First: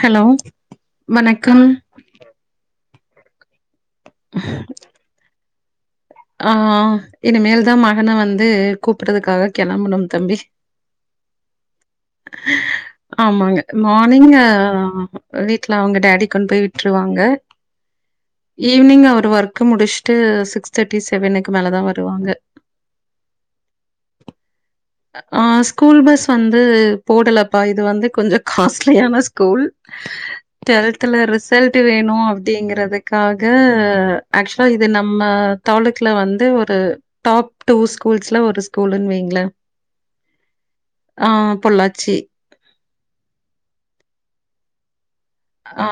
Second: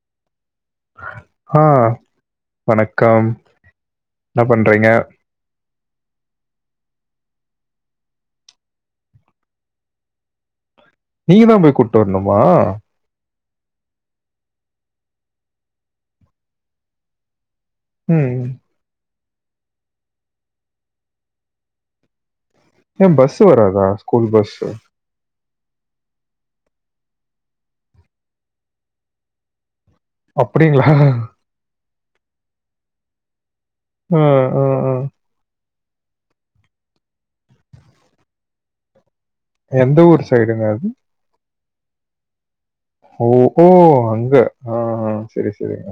Hello, வணக்கம். ஆ வணக்கம் என்ன பண்றீங்க ஆ இனிமேல் தா மகன வந்து கூப்புட்றதுக்காக கெளம்பனும் தம்பி நீங்க தான் போய் கூட்டு வரணுமா ஆமாங்க மார்னிங்க வீட்ல அவுங்க டேடி கொண்டு போய் விட்ருவாங்க ம் ஈவினிங் அவரு ஒர்க்கு முடிச்சுட்டு சிக்ஸ் தேர்ட்டி செவனுக்கு மேல தா வருவாங்க ஏன் பஸ் வராதா ஸ்கூல் பஸ்ஸு ஆ ஸ்கூல் பஸ் வந்து போடலப்பா இது வந்து கொஞ்சோ காஸ்ட்லியான ஸ்கூல் அப்டிங்களா? டுவெல்த்துல ரிசல்ட்டு வேணும் அப்டிங்கறதுக்கா க அ, அ, ஆக்சுவலா இது அ. நம்ம தாலுக்குல வந்து ஒரு டாப் டூ ஸ்கூல்ஸ்ல ஒரு ஸ்கூலுன்னு வைங்ள எந்த ஊர் சைடுங்க அது ஆ பொள்ளாச்சி ஓஹோ இங்க ஆ சரி, ஆ சரிங்க.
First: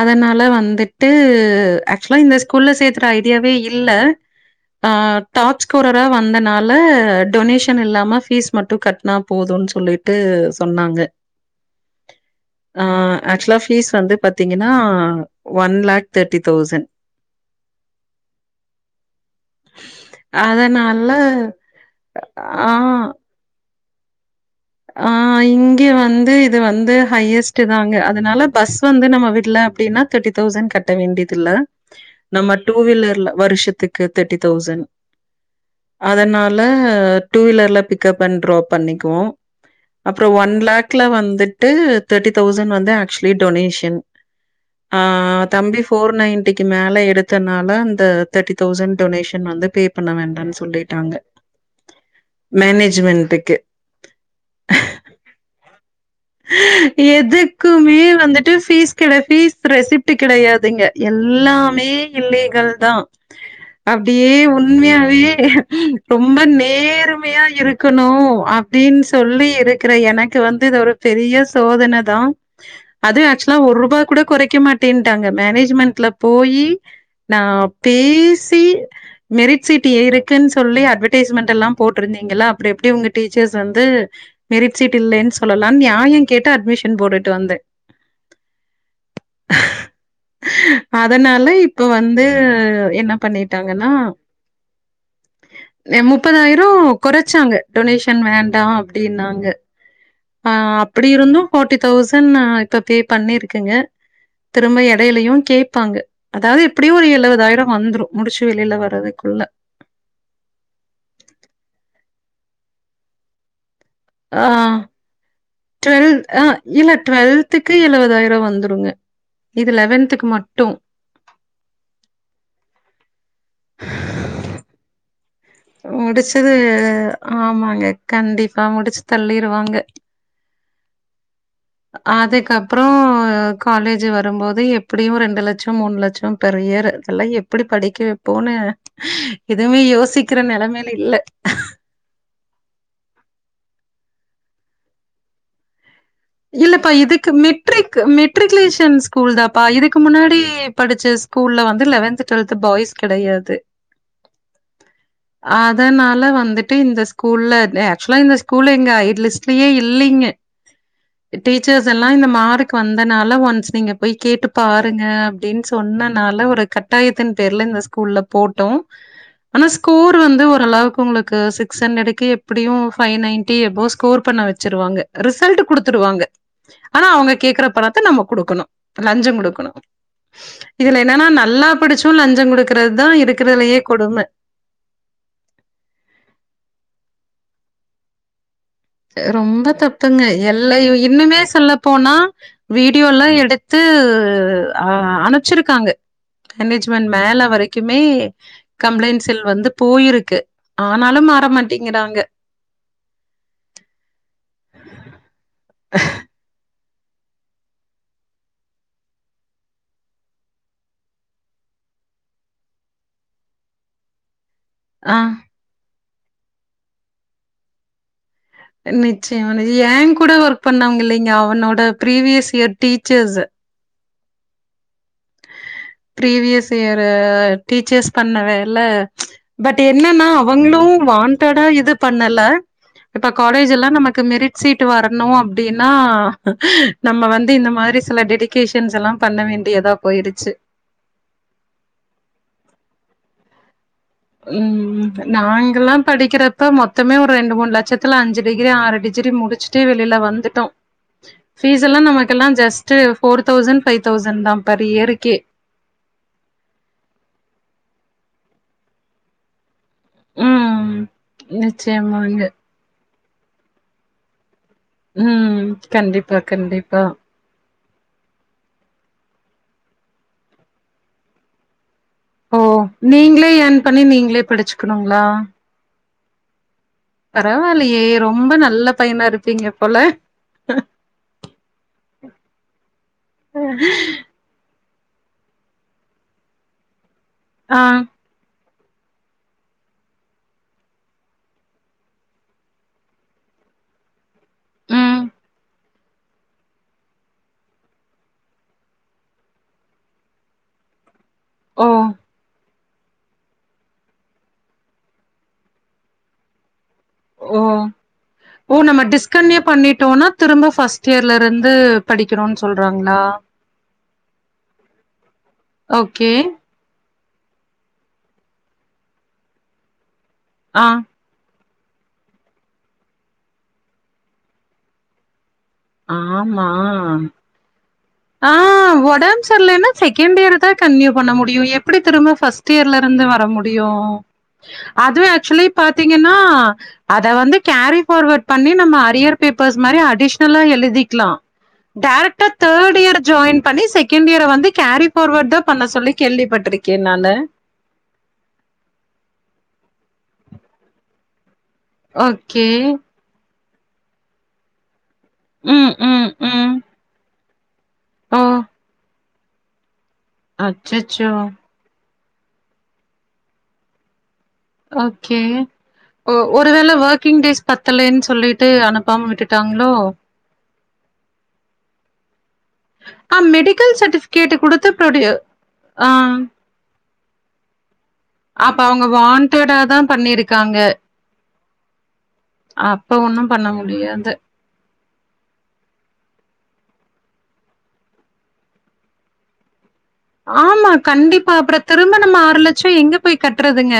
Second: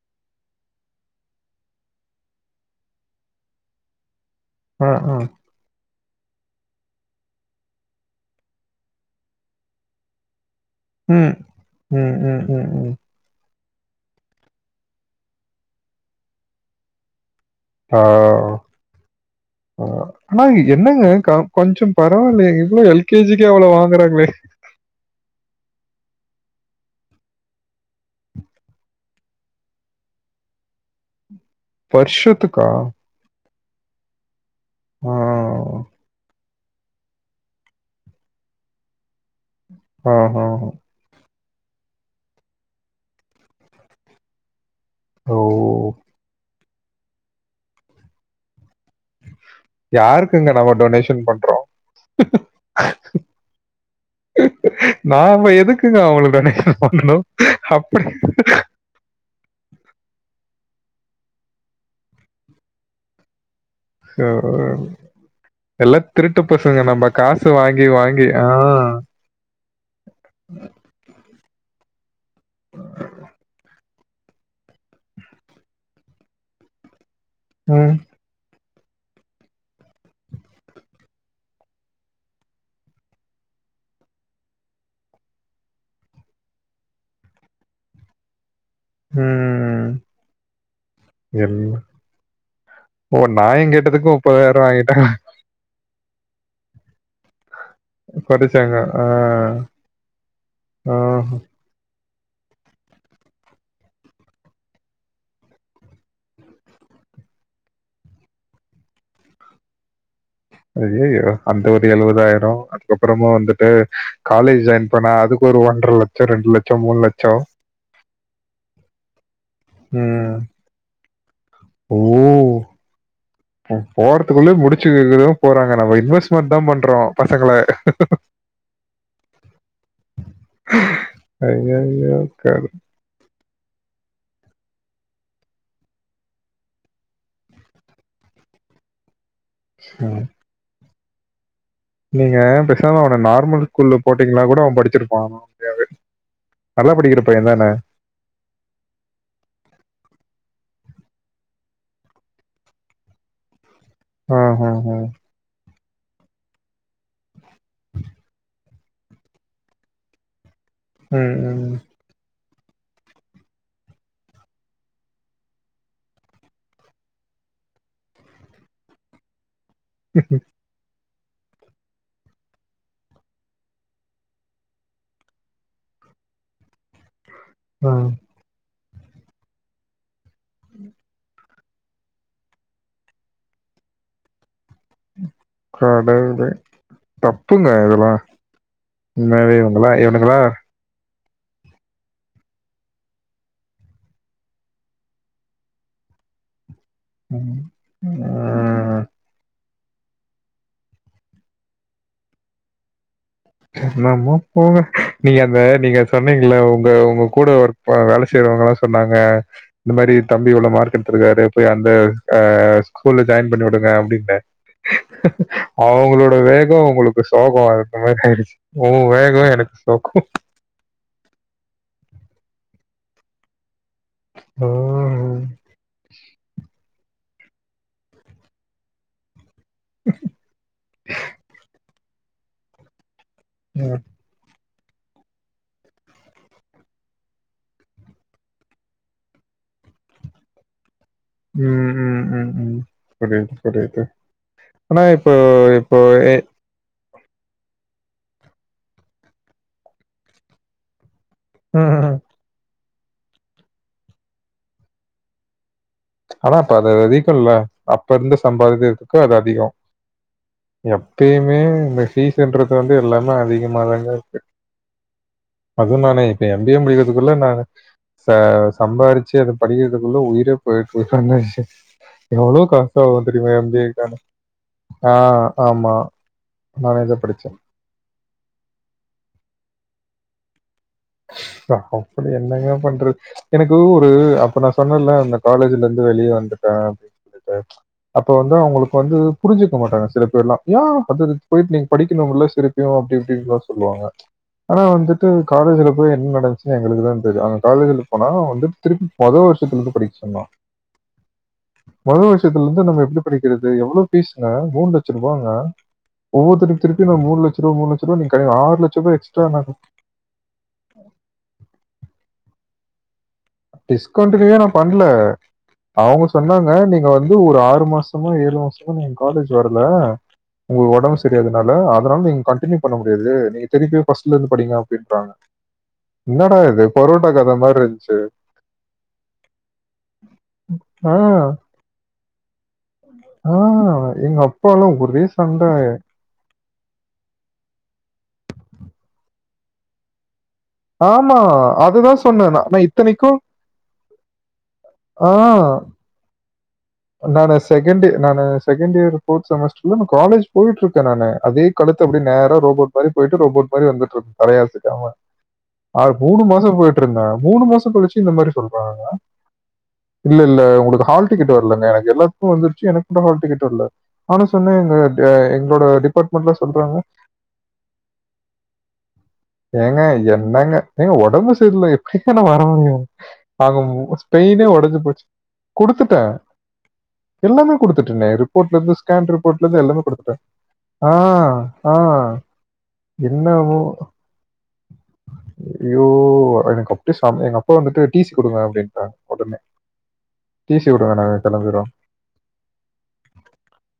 அதனால வந்துட்டு ஆக்சுவலா இந்த ஸ்கூல்ல சேத்துற ஐடியாவே இல்ல அ, அ. அம் டாப்ஸ் ஸ்குரரா வந்தனால டொனேஷன் இல்லாம ஃபீஸ் மட்டு கட்னா போதுன் சொல்லிட்டு சொன்னாங்க ம். ம், ம், ம், ஆ ம். ஆக்சுவலா ஃபீஸ் வந்து பாத்தீங்கன்னா ஒன் லேக் தேட்டி தௌசண் ஆ ஆனா அதனால என்னங்க கா கொஞ்சோ பரவாயில்லே ஆ இவ்ளோ எல் கே ஜி க் கே இவ்ளோ வாங்குறாங்களே ஆ இங்க வந்து இது வந்து ஹையஸ்ட் தாங்க அதனால பஸ் வந்து நம்ம விட்ல அப்டின்னா தேர்டி தேளசண் கட்ட வேண்டியதில்ல நம்ம வருஷத்துக்கா? டூ வீலர்ல வருஷத்துக்கு தேர்ட்டி தௌசண்ட் ஆ. அதனால இல்ல டூ வீலர்ல பிக்கப் பண்ணி ட்ராப் பண்ணிக்குவோ அப்றோ ஆஹ. ஒன் லேக்ல வந்துட்டு தேர்ட்டி தௌசண்ட் வந்து ஆக்சுவலி டொனேஷன் ஆ ஓ! தம்பி போர் நைன்டிக்கு மேல எடுத்தனால அந்த தேர்ட்டி தௌசண்ட் டொனேஷன் வந்து பே பண்ண யாருக்குங்க வேண்டாம்னு நம்ம சொல்லிட்டாங்க டொனேஷன் பண்றோம்? மேனேஜ்மென்ட்க்கு நாம எதுக்குங்க அவளோ டோனேசன் பண்ணணு அப்டி இதுக்கான பீஸ் ரெசிப்ட் கிடையாதுங்க எல்லாமே இல்லீகல் தா ஆ, அப்டியே உண்மயாவே எல்லாம் ரொம்ப திருட்டு பசங்க நம்ம நேர்மையா காசு வாங்கி இருக்கணு வாங்கி ஆ அப்டினு சொல்லி இருக்கற எனக்கு வந்து இது ஒரு பெரிய சோதன தா அதுவு ஆக்சுவலா ஒர் ரூபா கூட கொறைக்க மாட்டேன்ட்டாங்க மேனேஜ்மென்ட்ல போயி நா ம், பேசி மெரிட் சீட் ஏ இருக்குன்னு சொல்லி அட்வர்டைஸ்மெண்ட் எல்லா போட்டிருந்தீங்களா அப்புற எப்படி உங்க டீச்சர்ஸ் வந்து மெரிட் சீட் இல்லேன்னு சொல்லலானு நியாயோ கேட்டு அட்மிஷன் போட்டுட்டு வந்தே ம் ம் ம் அதனால இப்ப வந்து என்ன ஓ நாயம் பண்ணிட்டாங்கன்னா கேட்டதுக்கு முப்பதாயிரம் வாங்கிட்டாங்க எ முப்பதாயிரோ கொராச்சாங்க டொனேஷன் வேண்டா குறைச்சாங்க ஆ, அப்டினாங்க ஆ அப்டி இருந்து ஃபோர்டி தௌசண்ட் இப்ப பே பண்ணிரு [inaudible] திரும்ப இடைலயு கேப்பாங்க அதாவது எப்டியு ஒரு எழுவதாயிரோ வந்துரும் முடிச்சு வெளில வர்றதுக்குள்ள அய்யயோ அந்த ஒரு எழுவதாயிரோ அதுக்கப்புறமா வந்துட்டு ஆ காலேஜ் ஜாயின் பண்ணா அதுக்கு ஒரு ஒன்றரை ட்வெல் லட்சம் ரெண்டு லட்சம் இல்ல மூணு லட்சம் டுவெல்த்துக்கு எழுவதாயிரோ வந்துருங்க இது லெவன்த்துக்கு ம். மட்டு ஓ போறதுக்குள்ளயே முடிச்சுற வேண்டிதா போறாங்க நம்ம முடிச்சது இன்வெஸ்ட்மெண்ட் தா பண்றோ பசங்கள ஆமாங்க. கண்டிப்பா முடிச்சு தள்ளிருவாங்க. கடவுளே. அதுக்கப்றோ அ காலேஜு வரும்போது எப்டியு ரெண்டு லட்சோ மூணு லட்சோ பெர் இயர் அதெல்லா எப்டி வைப்போன்னு எதுவுமே யோசிக்கிற நெலமைல இல்ல நீங்க பேசாம அவன நார்மல் ஸ்கூல்ல போட்டீங்கன்னா கூட அவன் படிச்சிருப்பான் அப்டியாவே இல்லப்பா இதுக்கு மெட்ரிக் மெட்ரிகுலேஷன் ஸ்கூல் தாப்பா இதுக்கு முன்னாடி படிச்ச ஸ்கூல்ல வந்து லெவன்த் டுவெல்த் பாய்ஸ் கெடையாது ஆ ஹ ஹா அதனால வந்துட்டு இந்த ஸ்கூல்ல ஆக்சுவலா ஸ்கூல்ல எங்க ஐட்லிஸ் லயே இல்லைங்க ம், ம். டீச்சர்ஸ் எல் லா இந்த மார்க்கு வந்தனால ஒன்ஸ் நீங்க போய் கேட்டு பாருங்க அப்டின்னு சொன்னனால ஒரு கட் டாயத்தின் பேர்ல இந்த ஸ்கூல்ல போட்டோம் ஆனா ஸ்கோர் வந்து ஓரளவுக்கு உங்களுக்கு சிக் ஸ் ஹண்ட்ரெடுக்கே எப்பிடியு ஃபைவ் நைன்ட்டி அபோவ் ஸ்கோர் பண்ண வெச்சிருவாங்க ரிசல்ட்டு குடு த்துருவாங்க ஆனா அவங்க கேக்கற பணத்த ம். நம்ம குடுக்கணு லஞ்சோ குடுக்கணு இதுல என்னன்னா நல்லா படிச்சு லஞ்சோ குடுக்கறத் தா இருக்கறதுலயே கொடும கடவுளே தப்புங்க இதுலா அ ரொம்ப தப்புங்க எல்லா யு இன்னுமே சொல்லப் போனா வீடியோலா எடுத்து அ அ அனுப்ச்சிருக்காங்க மேனேஜ்மென்ட் மேல ம். வரைக்குமே ம். கம்ப்ளைண்ட்ஸில் வந்து போயிருக்கு ஆனாலு மாற மாட்டேங்கிறாங்க என்னமோ போங்க நீங்க அந்த நீங்க சொன்னீங்கல்ல உங் க உங்க கூட ஒர்க் அ வேல செய்றவங்கல்லா சொன்னாங்க இந்த மாரி தம்பி இவ்ளோ மார்க் எடுத்திருக்காரு போய் அந்த அ ஸ்கூல்ல ஜாயின் பண்ணி விடுங்க அப்டின்னு ஆ அவுங்ளோட வேகோ உங்களுக்கு சோகோ அந்த மாரி ஆயிருச் நிச்சயமா இது ஏங்கூட ஒர்க் பண்ணவங்க இல்லைங்க அவனோட ப்ரீவியஸ் இயர் டீச்சர்ஸு ஓ ப்ரீவியஸ் இயரு டீச்சர்ஸ் பண்ண வேல பட் என்னனா அவங்ளு வான்டடா இது பண்ணல இப்ப காலேஜ் எல்லா ம். நமக்கு மெரிட் சீட்டு வரணு அப்டின்னா நம்ம வந்து இந்த மாரி சில டெடிகேஷன்ஸ் எல்லா பண்ண வேண்டியதா போயிருச்சு ம் ம் ம் ம் புரியிது புரியிது ம் நாங்கல்லா படிக்கிற ப்ப மொத்தமே ஒரு ரெண்டு மூணு லட்சத்துல அஞ்சு டிகிரி ஆறு டிஜிரி முடிச்சுட்டு வெளில வந்துட்டோ ஃபீஸ் ம். எல்லா ம். நமக்கெல்லா just four thousand five thousand தா பர் இயருக்கே ஆனா அப்ப அது அதிகோ இல்ல அப்ப இருந்த சம்பாதியத்துக்கு அது அதிகோ ம் எப்பயுமே இந்த நிச்சயமாங்க ஃபீஸுன்றது வந்து எல்லாமே அதிகமாதாங்க இருக்கு ம் அது நானே கண்டிப்பா இப்ப எம் பி ஏ கண்டிப்பா முடிக்கிறதுக்குள்ள நானு ச சம்பாரிச்சு அது படிக்கிறதுக்குள்ள உயிரே போய்ருச்சு [inaudible] ஓ எவ்ளோ காசாகு நீங்களே தெரியுமா எம் ஏர்ன் பி ஏ க்கு பண்ணி ஆனா நீங்களே ஆ படிச்சுக்கணுங்களா ஆமா மேனேஜர் பரவால்லயே ரொம்ப நல்ல பையனா இருப்பீங்க போல அப்பிடி என்னங்க பண்றது எனக்கு ஒரு அப்ப நா சொன்னல்ல இந்த காலேஜ்லர்ந்து வெளிய வந்துட்டே [inaudible] சொல்ட்டு ஆ அப்போ வந்து அவுங்களுக்க வந்து புரிஞ்சுக்க மாட்டாங்க சில பேர்லா ஏ அடுத்ததுக் போய்ட் நீங் படிக்கணுமில்ல திருப் யு அப்டி இப்டின்லா சொல்லுவாங்க ஆனா ம் வந்துட்டு காலேஜுல போய் என்ன நடந்ச்சுன்னு எங்களுக்கு தா தெரியு அங்க காலேஜுல போனா வந்து திருப்பி மொத வர்ஷத்துலர்ந்து படிக் சொன்னா ஓ மொத வர்ஷத்துலர்ந் து நம்ம எப்டி படிக்கிறது எவ்வளோ ஃபீஸ்ங்க மூணு லட்ச ருபாங்க ஒவ்வொரு தடவ் திருப்பி நா மூணு லட்ச ஓ ருபா மூணு லட்ச ருபா நீங்க கேட்டீங்க ஓ ஆறு லட்ச நம்ம ருபா எக்ஸ்ட்ரா டிஸ்கன்டினியூ நானு பண்ணிட்டோம்னா திரும்ப ஃபஸ்ட் இயர்லருந்து படிக்கணுன் சொல்றாங்ளா டிஸ்கன்ட்டினியூவே நா பண்ல அவுங்க ஓகே சொன்னாங்க நீங்க வந் து ஒரு ஆறு மாசமோ ஏழு மாசமோ நீங்க காலேஜ் வரல ஆ உங்ளுக் ஒடம்பு செரியாதனால அதனால நீங்க கன்ட்டினியூ பண்ண முடியாது நீங்க திருப்பியு ஃபஸ்ட்லர்ந்து படிங்க அப்டின்ட்டாங்க என்னடா ஆமா இது பொரோட்டா கத மார்ருந்ச்சு ஆ ஒடம் செர்லீனா செகண்ட் இயர் தா கண்டினியூ ஆ, பண்ண முடியு எப்டி திரும்ப ஃபர்ஸ்ட் இயர்ல இருந்து வர ஆ, முடியு எங்க அப்பாலாம் ஒரே அதுவே ஆக்சுலி சண்டை பாத்தீ ங்னா அத வந்து கேரி பார்வட் பண்ணி நம்ப அரியர் பேப்பர்ஸ் மாரி அடிஷ்னலா எ ழுதிக்லா ஆமா அதுதான் டேரக்டா சொன்னேன் நான் நான் தேட் இயர் இத்தனைக்கும் ஜாயின் பண்ணி செகண்ட் இயர வந்து கேரி ஃபார்வட் தா பண்ண சொல்லி கேள்விப் பட்டுரு நானு செகண்ட்டு நானு செகண்ட் இயர் ஃபோர்த் செமஸ்டர்ல நா காலேஜ் போய்ட்ருக்கே நானு அதே கடுத்து அப்டி நேரா ஓகே ரோபோட் மாரி போய்ட்டு ரோபோட் மாி வந்துட்ருக் தலையசிக்காம ம் ஆ ம் மூணு மாசோ ம் போய்ட்ருந்தே மூணு மாச கழிச்சி இந்த ஓ மாரி சொல்றாங்கங்க இல்ல இல்ல உங்களுக்கு ஹால் அச்சச்சோ டிக்கட் வர்ல்லங்க எனக்கு எல்லாத்துக்கு வந்துருச்சி எனக் தாங்க ஹால் டிக்கட் வரல ஆனா சொன்னேங்க அ ஓகே எங்ளோட ஒ டிபாட்மென்ட்ல ஒருவேள சொல்றாங்க ஒர்க்கிங் டேஸ் பத்தலைன்னு சொல்லிட்டு அனுப்பாம விட்டுட்டாங்களோ ஏங்க என்னங்க ஏங்க ஒடம்பு செரில எப்டிங்க நா வர முடியு ஆ ஆக மெடிக்கல் மு சர்டிபிகேட் ஸ்பெயினே குடுத்து ஒடஞ்சி போச்சி ப்ரொடியூ ஆ குடுத்துட்ட எல்லாமே குடுத்துட்டனே ரு ரிப்போட்ல அப்ப இருந்து அவங்க ஸ்கேன் வாண்டடா ரிப்போட்லந்து தா எல்லாமே குடுத்துட்ட பண்ணிருக்காங்க ஆ ஆ அப்ப ஒன்னு பண்ண முடியாது [inaudible] ஐய்யோ எனக்கு அப்டியே செமயா எங்க அப்பா வந்துட்டு டி சி குடுங்க அப்டின்ட்டாங்க ஒடனே ஆமா கண்டிப்பா அப்றோ திரும்ப நம்ம ஆறு லட்சோ எங்க போயி கட்றதுங்க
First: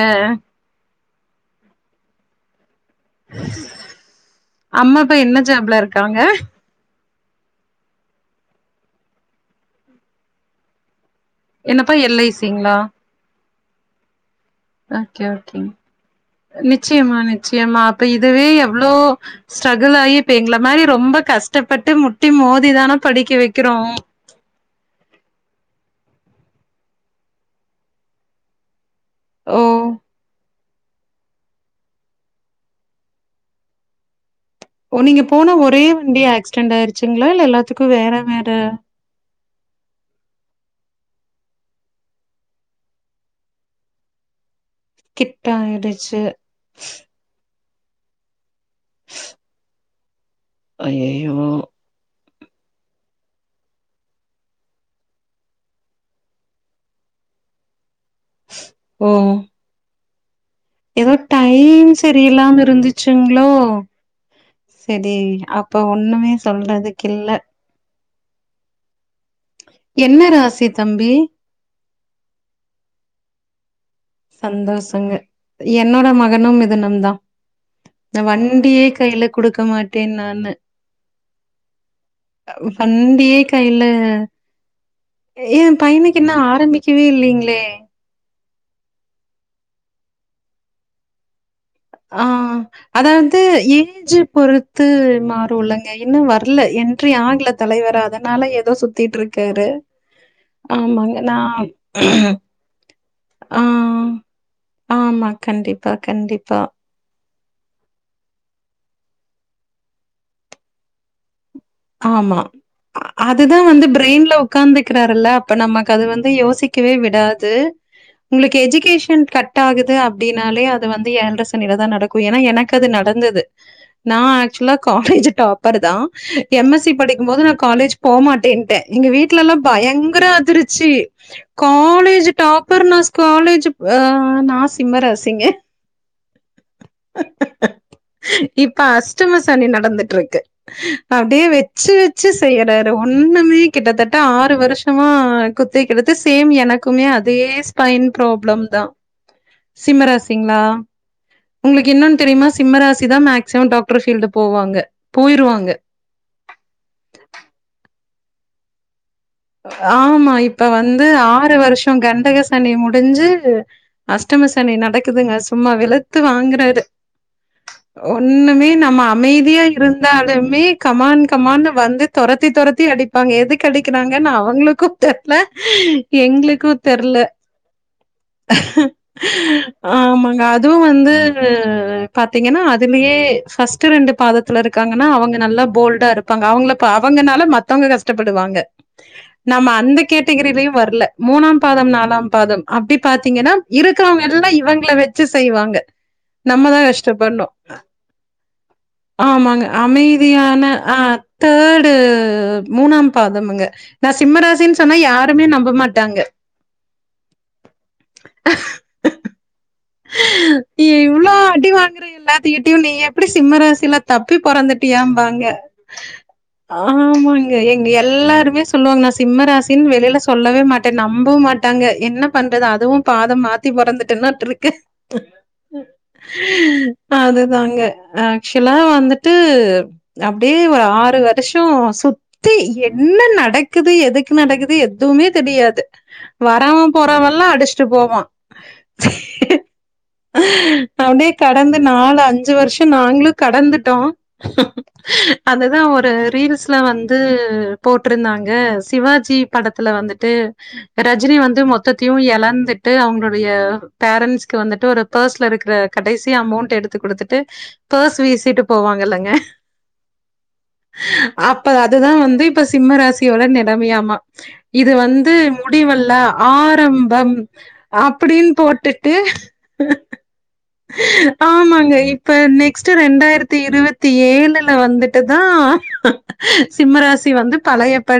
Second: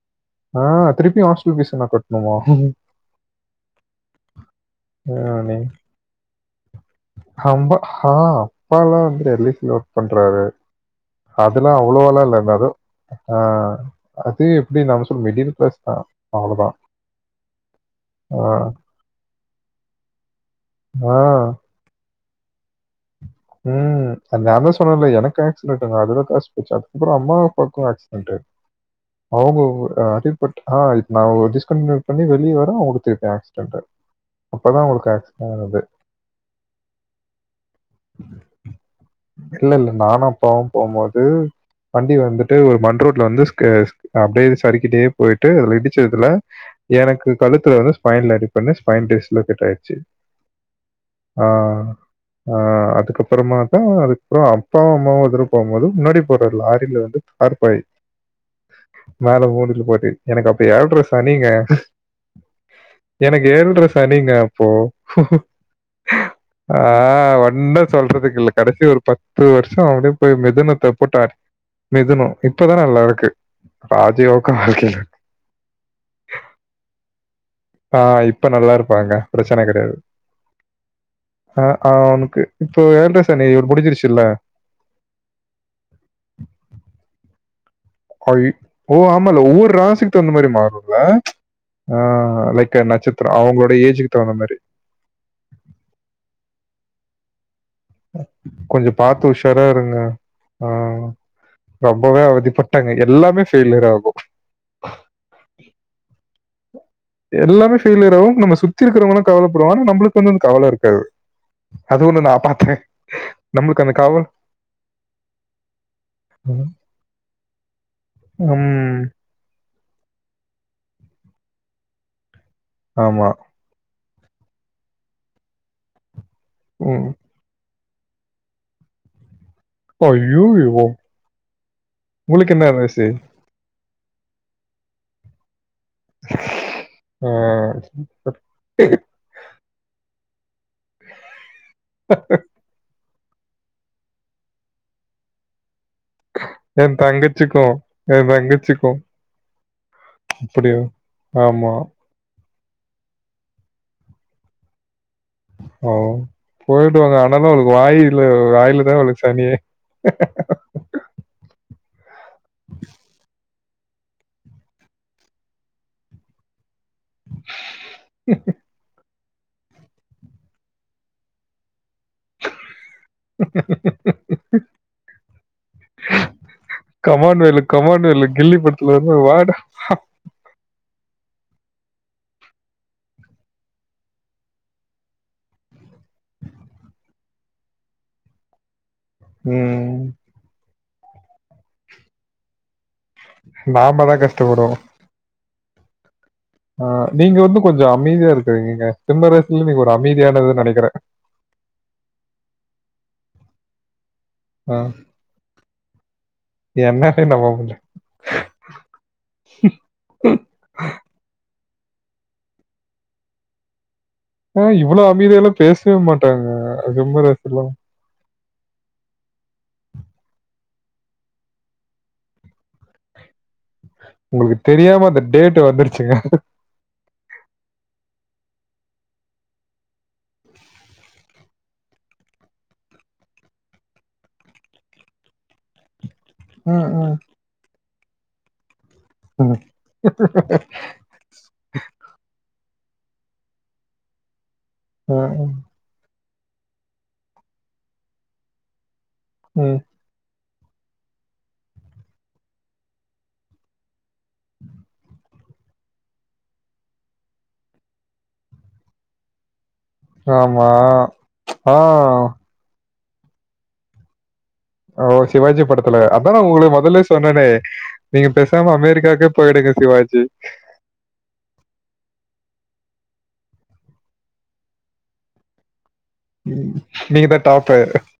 ஆ திருப்பி ஹாஸ்டல் பீஸு நா கட்னுமா அம்மா ஆ, அப்பா என்ன நீ ஜாப்ல இருக்காங்க அம்மா ஆ அப்பாதா வந்து எல் ஐ சில ஒர்க் பண்றாரு அதெல்லா என்னப்பா அவ்ளோவோல்லா எல் ஐ இல்ல வரு சிங்களா ஆ அது எப்படி நம்ம ஓகே சொல்ல மிடில் ஓகேங்க கிளாஸ் தான் அவ்வளோதான் நிச்சயமா நிச்சயமா அப்ப இதுவே ஆ எவ்ளோ ஸ்ட்ரகுள் ஆயி இப்ப எங்கள மாரி ஆ. ரொம்ப கஷ்டப்பட்டு முட்டி மோதி தான படிக்க வைக்கிறோம். ம் அ நாந்தா சொன்னல்ல எனக்கு ஆக்சிடன்ட்ங்க அதுல காசு போச்சி அதுக்கப்றோ அம்மா அப்பாக்கு ஆக்சிடன்ட்டு ஓ! அவுங்க கூட அ அடி பட் அ நா ஒரு டிஸ்கன்டினியூ பண்ணி வெளிய வர அவுங்களுக்கு திருப்பி ஆக்சிடன்ட்டு அப்பதா ஓ அவுங்களுக்கு நீங்க ஆச்சிடன்ட் போன ஆனது ஒரே வண்டி ஆக்சிடென்ட் ஆயிர்ச்சுங்ளா இல்ல எல்லாத்துக்கு வேற வேற இல்ல இல்ல நானு அப்பாவூ போ மோது வண்டி வந்துட்டு ஒரு மண்ரோட்ல வந்து ஸ்கே அப்டியே சறிக்கிட்டே கிட்ட போய்ட்டு அதுல ஆயிடுச்சு. இடிச்சதுல எனக்கு கழுத்துல வந்து பைன்ல அடிபன்னு ஸ்பைன் டிஸ்ல கட் ஆய்ர்ச்சி ஐயய்யோ! ஆ ஆ அதுக்கப்றமா தா அதுக்கப்றோ அப்பாவு அம்மாவு ஒரு தரவ போகு மோது முன்னாடி போற லாரில வந்து கார் போய் ஓ! மேல மூடில போட்டு எனக்கு அப்ப ஏழ்ர ஏதோ சனிங்க டைம் சரியில்லாம எனக்கு இருந்துச்சுங்களோ? ஏழ்ர சனிங்க ஃபோ சரி, அப்ப ஒண்ணுமே ஆ சொல்றதுக்கு இல்ல. ஒன்னு சொல்றதுக்கில்ல கடைசி ஒரு பத்து வருஷோ அப்டியே என்ன போய் ராசி மிதுனத்த தம்பி? போட்டு அடி மிதுனோ இப்பதா நல்லார்க்கு ராஜ சந்தோஷங்க என்னோட மகனு மிதுனந்தா நா ஆஹ் இப்ப நல்லா வண்டியே இருப்பாங்க கைல குடுக்க பிரச்சனை மாட்டே நானு ஆ ஆ அவனுக்கு இப்போ ஏழ்ற சனி முடிஞ்சிருச்சில்ல ஏ பையனுக்கு இன்னு ஆரம்பிக்கவே இல்லிங்ளே ஐ ஓ ஆமாால ஒவ்வொரு ராசிக்கு தகுந்த மாரி மாறுல்ல ஆ லைக் எ நட்சத்திரொம் அவுங்களோட ஏஜுக்கு தகுந்த மாரி த்து மாறுள்ளங்க இன்னு வரல என்ட்றி ஆகல தலைவர் அதனால ஏதோ கொஞ்சம் சுத்திட்டு பார்த்து உஷாரா இருக்காரு இருங்க ஆஹ் ஆமாங்க நா ரொம்பவே அவதிப்பட்டாங்க எல்லாமே ஆ ஃபெயிலியர் ஆகும் ஆமா கண்டிப்பா கண்டிப்பா எல்லாமே ஃபேயிலியர் ஆவும் நம்ம சுத்தி இருக்கவங்கலா கவலப்படுவாங்க ஆனா நம்ளுக்கு வந்து கவல இருக்காது அது ஒன்னு நா ஆமா பாத்த அதுதா வந்து பிரெயின்ல உக்காந்துக்றாருல்ல அப்ப நமக்கு அது வந்து யோசிக்கவே விடாது உங்களுக்கு ம், எஜுகேஷன் கட் ட்டாகுது அப்டின்னாலே அது வந்து ஏழ்ர சனில தான் நடக்கும் ஏனா எனக்கு அது ஆமா நடந்தது நா ஆக்சுவலா காலேஜு டாப்பர் தான் எம் எஸ் சி ம். படிக்குமோது நா காலேஜ் போமாட்டேன்ட்டே எங்க வீட் விட்லல்லா பயங்கர ஐயோ அதிர்ச்சி காலேஜ் உங்களுக்கு என்ன டாப்பர் நா இருந்துச்சு காலேஜ் வே நா சிம்மராசிங்க ஆ அத்தும சனி நடந்துட்டுருக்கு அப்டியே வெச்சு வெச்சு செய்றாரு ஒண்ணுமே கிட்டத்தட்ட ஆறு வருஷமா குத்துக்கிடுத்து சேம் என் எனக்குமே அதே தங்கச்சிக்கும் ஸ்பைன் என் ப்ராப்ளம் தான் தங்கச்சிக்கும் சிம்மராசிங்களா அப்படியா ஆமா உங்களுக்கு இன்னொன் தெரிமா சிம்மராசி தான் மேக்சிமம் டாக்டர் பீல்டு போவாங்க போயிருவாங்க ஓ போயிடுவாங்க ஆனாலும் உங்ளுக்கு வாயில வாயில தான் உளுக்கு ஆமா இப்ப வந்து ஆறு வருஷம் கண்டக சனி முடிஞ்சு அஷ்டம சனி நடக்குதுங்க சும்மா வெளுத்து வாங்குறாரு ஒண்ணுமே நம்ம அமைதியா இருந்தாலுமே கம்மான் கம்மாண்னு வந்து தொரத்தி தொரத்தி அடிப்பாங்க எதுக்கு அடிக்குறாங்க ஏன்னா அவுங்களுக்கும் தெரில எங்களுக்கும் தெர்ல போட்டில்லி கில்லி படத்துல வந்து வாடா ஆமாங்க அதுவும் வந்து பாத்தீங்கன்னா அதுலயே ஃபஸ்ட் ரெண்டு பாதத் துல இருக்காங்கன்னா அவுங்க நல்லா போல்டா இருப்பாங்க அவுங்கள அவுங்கனால மத்தவங்க கஷ்டப்படுவாங்க நம்ம அந்த ம், கேட்டகிரிலயும் வரல மூணாம் பாதம் நாலாம் பாதம் அப்டி பாத்தீங்ன்னா நாம தான் இருக்கறவங்க எல்லாம் கஷ்டப்படுவோம் இவுங்கள வெச்சு செய்வாங்க ஆ, நம்மதான் நீங்க கஷ்டப்பட்னோ வந்து கொஞ்சம் அமைதியா இருக்கிறீங்கங்க. சிம்ம ஆமாங்க ராசில நீங்க ஒரு அமைதியானதுன்னு அமைதியான நெனைக்கிறேன். ஆ தேர்டு மூணாம் பாதம்ங்க நான் ஆ சிம்மராசின் சொன்னா யாருமே நம்ப மாட்டாங்க என்னாலே நம்ப முடியல. இவ்வளோ அடி வாங்குற எல்லாத்தகிட்டயும் நீ எப்டி சிம்மராசில தப்பி ஆ இவ்ளோ பொறந்துட்டியாம்பாங்க அமைதியாலாம் பேசவே மாட்டாங்க. சிம்ம ஆமாங்க ராசிலாம். எங்க எல்லாருமே சொல்லுவாங்க நான் சிம்மராசின் வெளியில சொல்லவே மாட்டேன் நம்பவும் மாட்டாங்க என்ன பண்றது அதுவும் பாதம் மாத் த்தி பொறந்துட்டனா உங்களுக்கு ட்ரிக் தெரியாம அந்த டேட் வந்துடுச்சுங்க அதுதாங்க ஆக்சுவலா வந்துட்டு அப்டியே ஒரு ஆறு வருஷம் சுத் த்தி என்ன நடக்குது எதுக்கு நடக்குது எதுவுமே தெரியாது ம், வராவன் ம். போறாவயெல்லாம் அடிச்சுட்டு போவான் ம். அவனே கடந்து நாலு அஞ்சு வருஷ நாங்களு கடந்துட்டோ ஆ, அதுதா ஒரு ரீல்ஸ்ல வந்து போட்ருந்தாங்க சிவா ஜி ம். படத்துல வந்துட்டு ரஜினி வந்து மொத்தத்தையு எழந்துட்டு அவுங்களுடைய பேரன்ட்ஸ்க்கு வந்துட்டு ஒரு பெர்ஸ் ல இருக்குற கடைசி அமௌண்ட் எடுத்து குடுத்துட்டு பர்ஸ் வீசிட்டு போவாங்க இல்லங்க ஆமா. அப்ப ஆ. அதுதா வந்து இப்ப சிம்ம ராசியோட நிலைமையாமா இது ஓ! வந்து சிவாஜி படத்துல. முடிவல்ல அதான் நான் உங்களுக்கு ஆரம்பம் அப்டினு போட் அமெரிக்காக்கே போயிடுங்க சிவாஜி ஆமாங்க இப்ப நெக்ஸ்ட்டு ரெண்டாயிரத்தி இருவத்தி ஏழுல வந்துட்டுதா ம். சிம்ம நீங்க ராசி தான் வந்து டாப்பு. பழையப்ப